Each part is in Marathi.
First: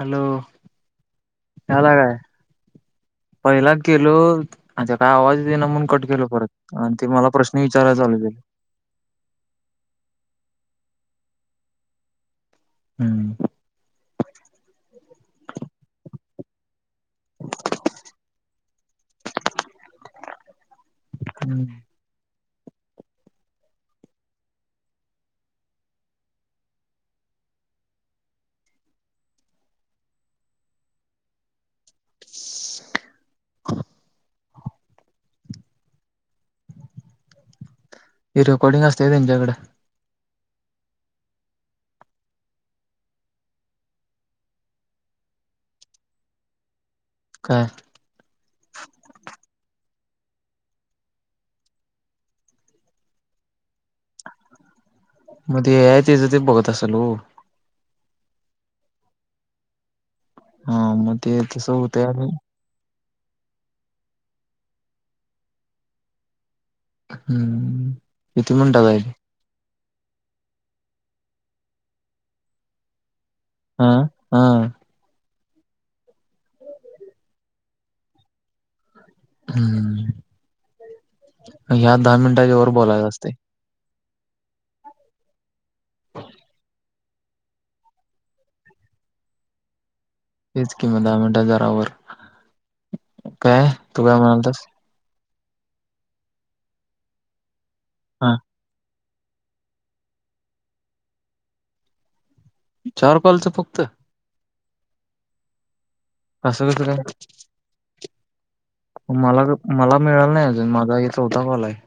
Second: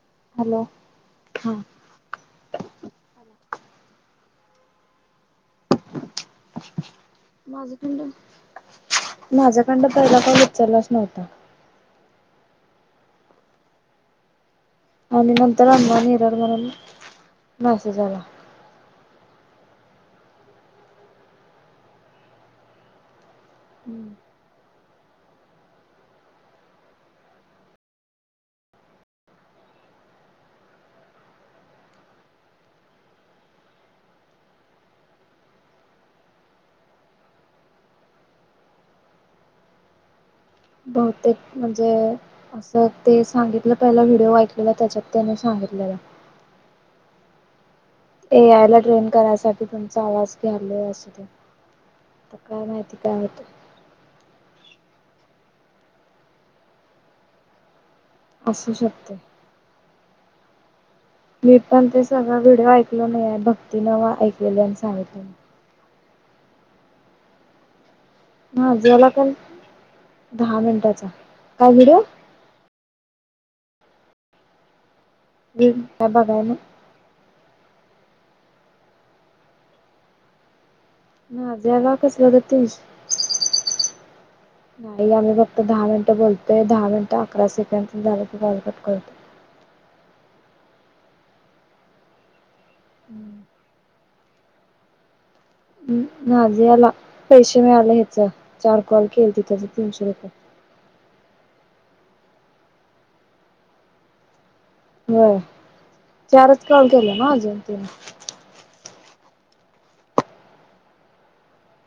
हॅलो हला काय पहिला केलो [inaudible] काय आवाज येइ ना म्हणुन कट केेलो माझ्याकंड माझ्याकंड पहिला कॉल उचलला नव्हता हम्म. आणि नंतर अंबा निरर वरून बस झाला. हम्. हम्म. हे रेकॉडींग असतय तेंच्याकड. बहुतेक म्हणजे असं ते सांगितलं पहिला व्हिडिओ ऐकलेला त्याच्यात त्यांनी सांगितलेलं काय? करायसाठी तुमचा आवाज घ्याले अस काय माहिती काय होतय मग ते एआय त्याचं ते बघत असेल हो असू शकते. हा मग ते मी तसं पण ते होतंय आणि सगळं व्हिडिओ ऐक ऐकलो नाही भक्ती न वा ऐकलेली आणि सांगितलले. हम्म. किती हा मिनिटाच आहे जाला ते काल. दहा मिनिटाचा काय व्हिडिओ हा हा. बिन बघाय ना हम्म. नाझियाला ह्यात दहा कसलं तर मिनटाच्या वर तीनशे बोलायला असते. नाही आ दहा मिनटं बोलतय दहा मिनट आता अकरा सेकड झालं त कॉल कट करतो. हीच किंमत दहा मिनिट हजारावर कायय तू काय म्हणालतस? हम् नाजियांला पेश [unintelligible] येत जा हा चार.. कॉल केली ति त्याच तीनशे रुपये चार कॉलचं फक्त? होय. चारच असं कसं कॉल काय केलं ना जयंतीने मला मला मिळाल नाही अजून माझा हे चौथा कॉल आहे.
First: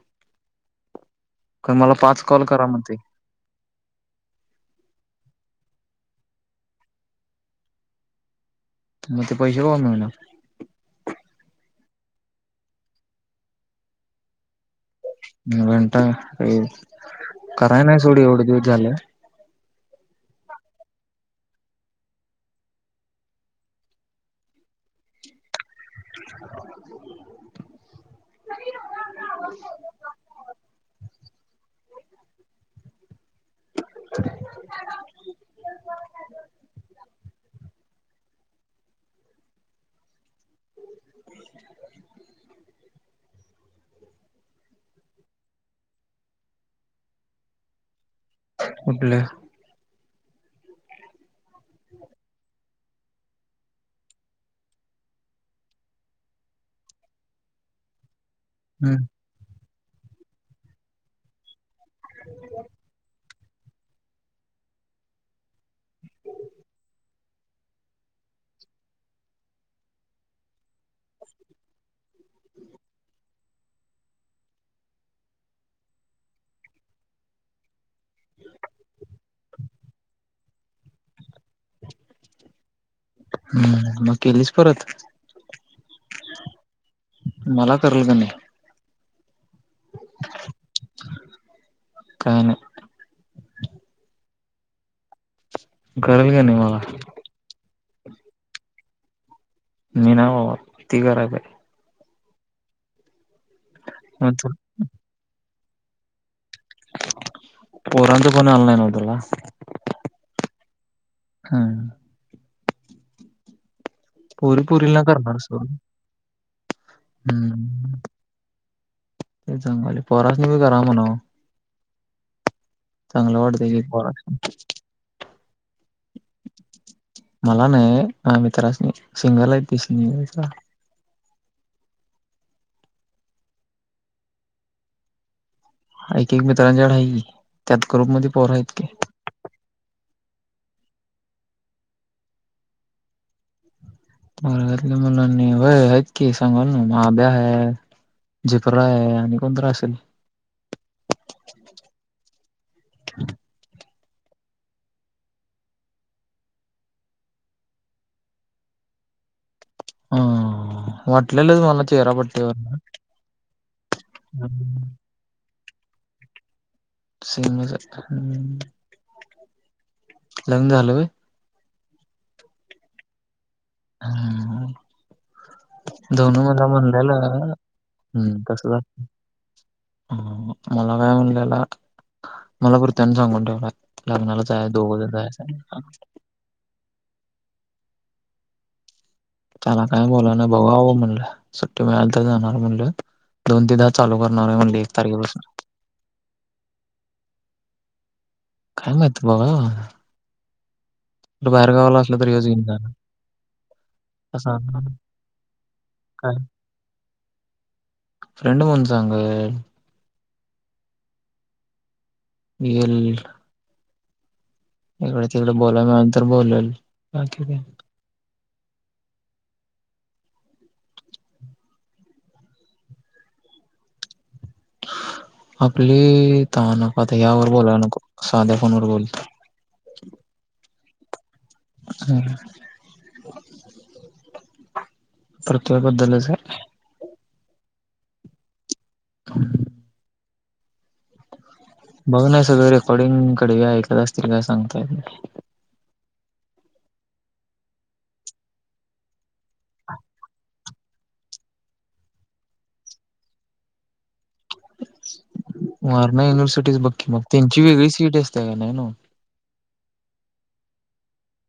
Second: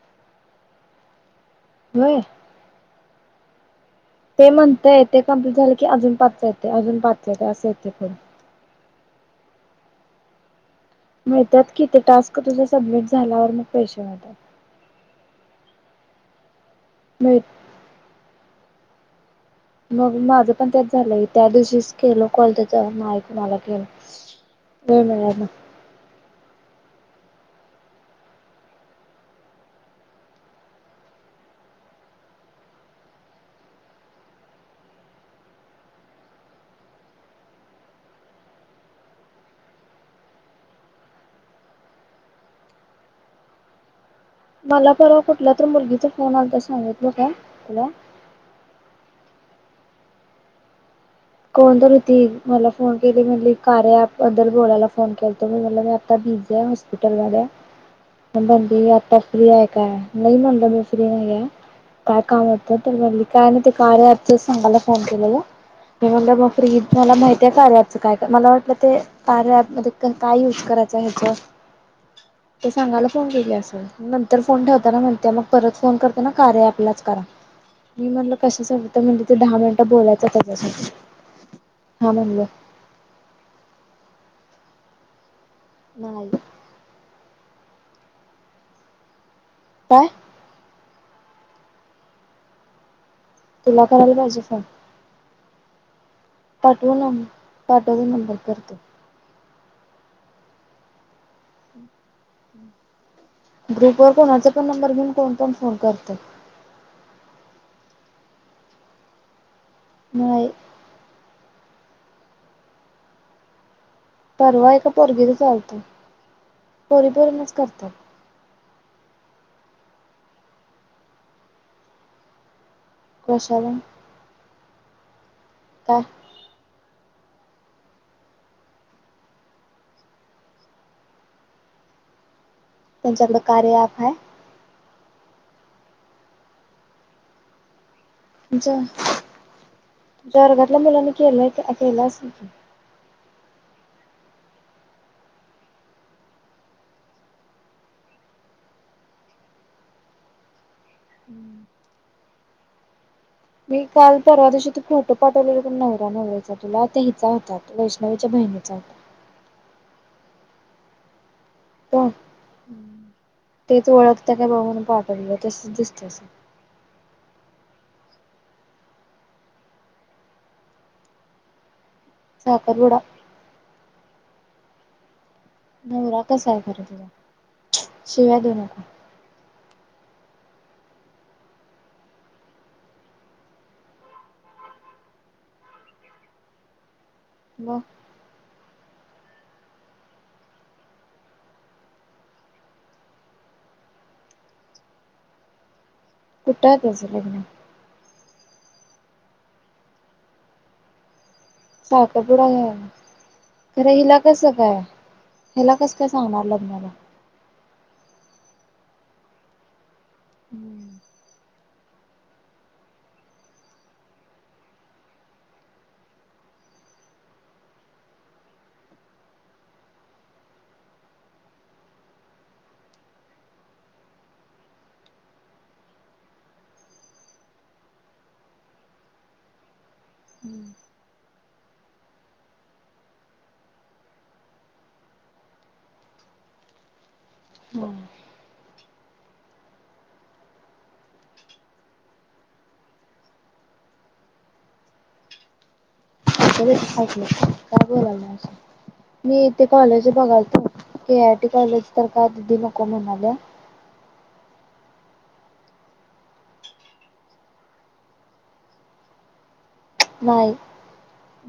मला होय पाच कॉल करा म्हणते. ते म्हणतय य तेे कम्प्लीट झालं की अजून पाच येते अजून पाच येत असं येते खर. मते पैसे कोन भरणार? मिळतात किती टास्क तुझं सबमिट झाल्यावर मग पैसे मिळतात. घंटा रे. मिळ कराय नाही सोड एवढे द झालं. मग माझं पण त्याच झालंय त्या दिवशीच केल कॉल तेच ऐक मला [unintelligible] केलं वेळ मिळाला. [inaudible] [inaudible] [inaudible] मला परवा कुठला तर मुलगीचा फोन आलाता सांगितलं का तुला? कुठल्या? कोण तरी ती मला फोन केली म्हणली कार्या ॲप बद्दल बोलायला फोन केलता मी म्हटलं मी आता बिझी आहे हॉस्पिटल मधे आ पन म्हणली हम्म आता फ्री आहे. काय नाही म्हणलं मी फ्री नाहीये. काय कामात आहे तर म्हणली काय नाही ते कार्या ॲप च सांगायला फोन फोन केलेला. मी म्हणलं मग फ्री मला माहितीेये कार्या ॲप च काय मला वाटल ते कार्या ऍप मध्ये काय युज करायचं ते सांगयला फोन केलेलीअसल नंतर फोन ठेवताना म्हणते मग परत फोन करताना कार्या ऍपलाच करा मी म्हणलं कशासाठी तर म्हटलं ते दहा मिनिटं बोलायचं त्याच्यासाठी. हा म्हणल. हम्म मग केलीस परत? न्हाई. मला करलं की नाइ. काय? काय नाय. तिला करायला पाहिजे फोन? करल की नाही माला. पाठव की नंबर करते. मी नाय बाबा ती घराते. ग्रुप वर मग कोणाचा पण नंबर घेऊन कोण कोण फोन करतय. [unintelligible] पोरांचं कोण आलं नाय नवत ना? न्हाई. हुं. पोरी परवा एका पोरीला करणार पोरग्याचच सोड आलत. पोरी पोरीनाच करतात. तेच सांगणारे पोरांसनी बी करा म्हणाव. चांगल कशाला वाटतंय कि पोरास्नी. काय. मला नाही माझ्या मित्रास नि सिंगल आहे पिस निघयचा. त्यांच्याकड कार्या ॲप हाय. एक एक मित्रांच्या कड हाय की त्यात ग्रुप मध्ये पोर आहेत तुमच्या की. तुमच्या वर्गातल्या मुलांनी केलंय केल असलं की. वर्गातल्या मुलांनी व्हय की सांगालोय नव्ह माध्या आहे, झिपर आहे आणि कोण तर असेल. मी काल परवा दिवशी तो फोटो पाठवलेला पण नवरा नवरी चा तुला तो हिचा होता तो वैष्णवीच्या बहिणीचा होता. ह वाट कोण तेच ओळखत काय बघु म्हनून पाठवलं तेस [unintelligible] [unintelligible] लग्नं झालं होय. साखरपूडा. नवरा दोनू कसा आहे मला खरं तुझा म्हणलेलं हम् शिव्या देऊ तस ह नको मला काय म्हणलेला मला भरत्यानं सांगून ठेवलाय लग्नाला जायचंय दोघजन जायच. मग. त्याला काय बोला नाय भावा होय म्हणलं सुट्टी मिळाल तर जाणार म्हणलं दोन तीन तास चालू करणार हाय म्हणल एक तारखेपासन. कुठं हाय तुझं लग्न? काय माहित. बघा साखरपुडा ह्योच आहे घेऊन आज, जाणार. खरं हिला कसं काय? हिला कसं काय सांगणार लग्नाला? चांगल हाय. हम्म. येल इकडे तिकडे बोलाय नंतर बोलेल बाकी का आपली त नको, आता यावर बोलायला नको साध्या फोनवर बोलत हम, प्रथव्या बद्दलच आहे. हम. [unintelligible] बघ ना सगळे रेकॉर्डिंग करत असतील काय सांगता येत नाही. ऐकू देत ऐकलं तर, काय बोलालय आता? मी इथे कॉलेज बघालतो. के आय टी कॉलेज तर काय दिदी नको म्हणाल्या. वारणा युनिव्हर्सिटीच बघकी मग त्यांची वेगळी सी ई टी असत्या नव्हं. बाय.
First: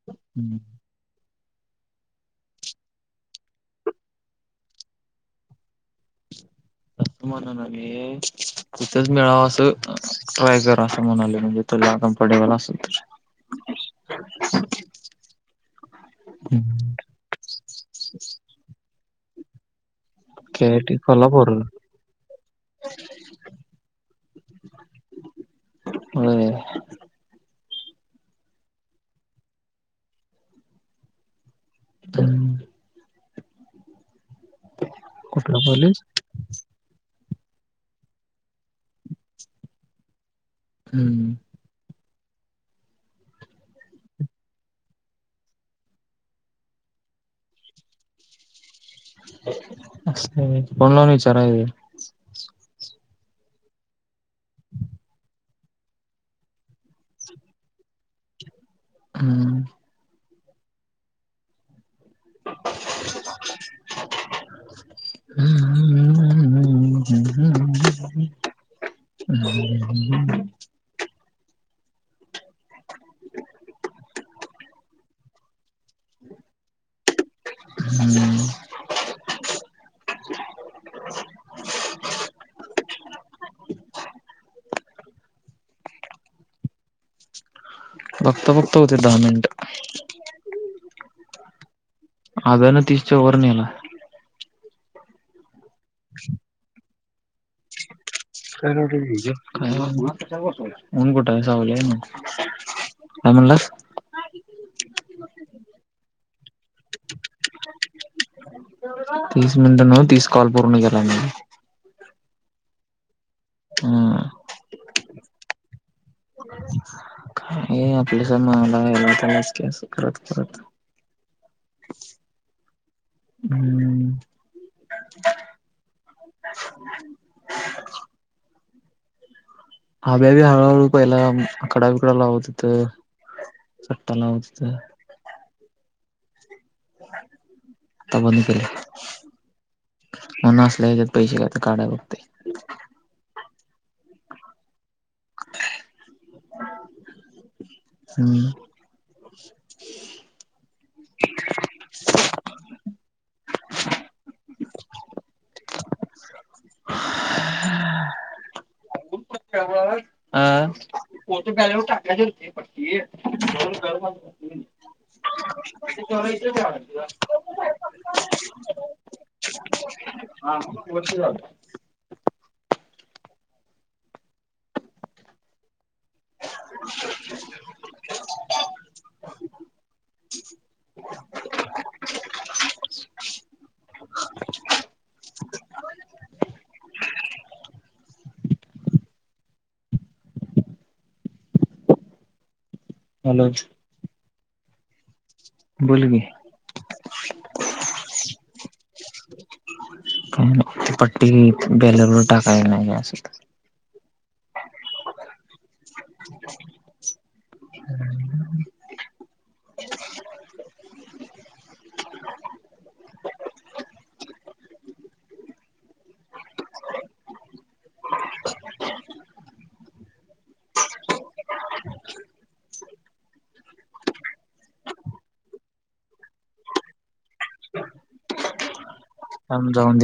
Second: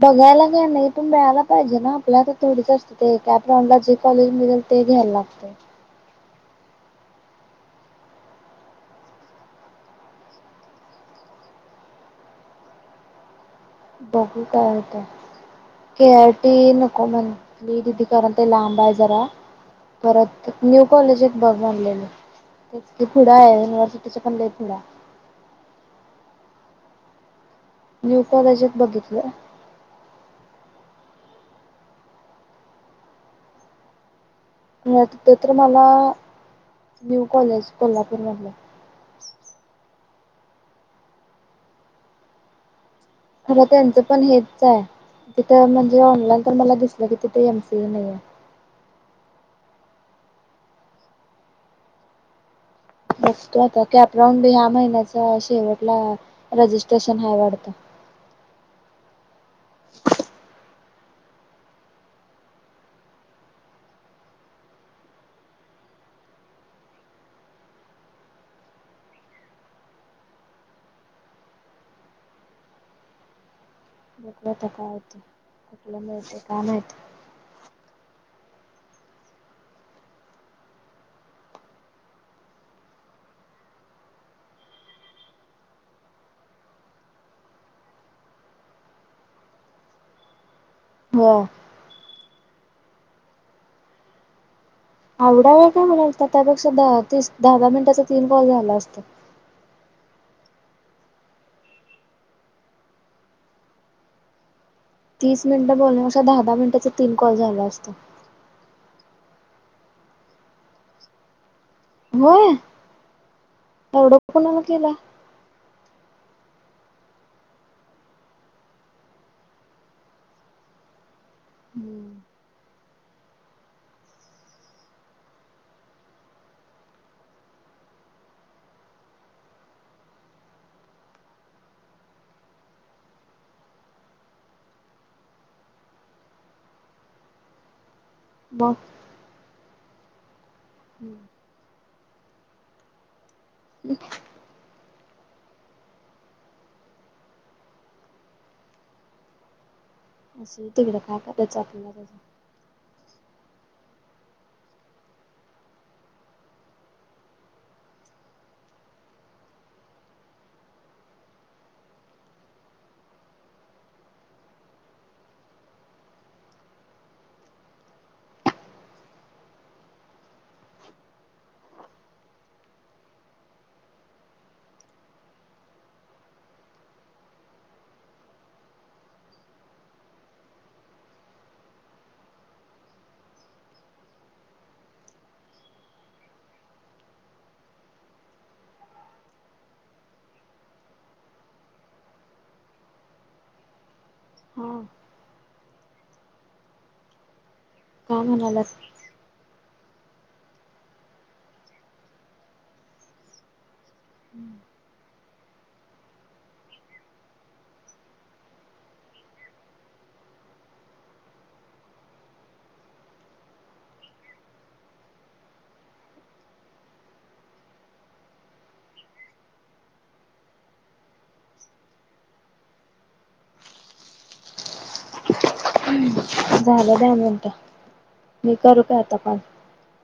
बघायला काय नाही तो मिळायला पाहिजे ना, आपल्या कडे थोडीच असत ते कॅपराऊंडला जे कॉलेज मिळल ते घ्यायला लागतेय. असं म्हणणा मी तिथच मिळावं असं ट्राय कर असं म्हणालोय म्हणजे तुला कम्फर्टेबल असल बघु काय होतंय के आर टी नको म्हणली दीदी कारण, ते लांब हाय जरा. परत K I new T college एक कोल्हापूर बघ म्हणलेली तेच की पुढं हाय, युनिव्हर्सिटीच्या पण लय पुढं हाय. होय न्यू कॉलेजात बघितलं. हम. मग ते तर मला कॉलेज न्यू कॉलेज कोल्हापूरमधलं. हम्म. खर त्यांचं पण हेच हाय तिथं म्हणजे ऑनलाईन पण मला दिसलं की तिथ एम सी ए नाही हाय. फोन लावुन विचारायचं. बसतो आता. कॅपराऊंड ह्या महिन्यात शेवटला रजिस्ट्रेशन हाय वाढत. हम्म [inaudible] ह ह हह हह ह [unintelligible] [inaudible] बघु आता काय होतंय आपला मिळते काय माहित [inaudible] बघता बघता होतयात दहा मिनिटं वाव अब्यान तीसच्या वर नेलाय आवडाय [unintelligible] तेच दहा दहा मिनिटाच [unintelligible] ऊन कुठाय सावली हाय न्हव काय म्हणलास? तीस मिनिटं बोलण्या पेक्षा दहा दहा मिनिटाचा तीन कॉल झाल असत तीस मिनिट नव तीस कॉल पूर्ण केलाय होय एवढ हम्म कोणाला केलाय [unintelligible] परत परत हम्म हम् [inaudible] अभ्या बी हळूहळू पहिला आकडाबिकडा लावत होत सट्टा लावत होतं. [inaudible] आता बंद मग केलाय. म्हणून असल्या याच्यात पैसे का काढाय बघतोय [inaudible] [inaudible] [inaudible] हम् [inaudible] असुन तिकड काय करायचय अपल्याला [unintelligible] [inaudible] हॅलो हां बोल की का म्हणाल्यास. काय नाही पट्टी बॅलर वर टाकायच नई काय अस तस [inaudible] [inaudible] [inaudible] झालं दहा मिनिट मी करू काय आता कॉल? थांब [unintelligible] अजून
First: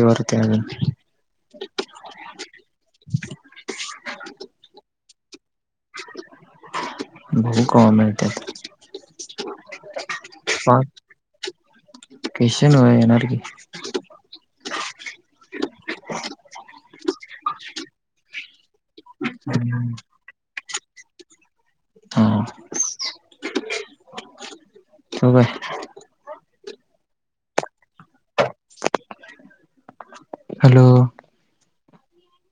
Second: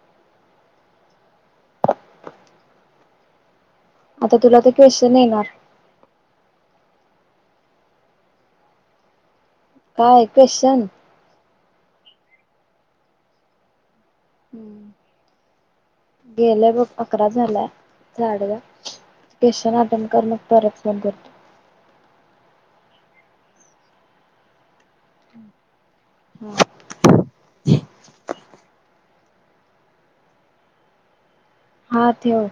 अता तुला ते कवेश्चन येणार बघु कवा मिळात्यात. काय क्वेश्चन? [unintelligible] हा [unintelligible] [unintelligible] [inaudible] हॅलो हा त्यो.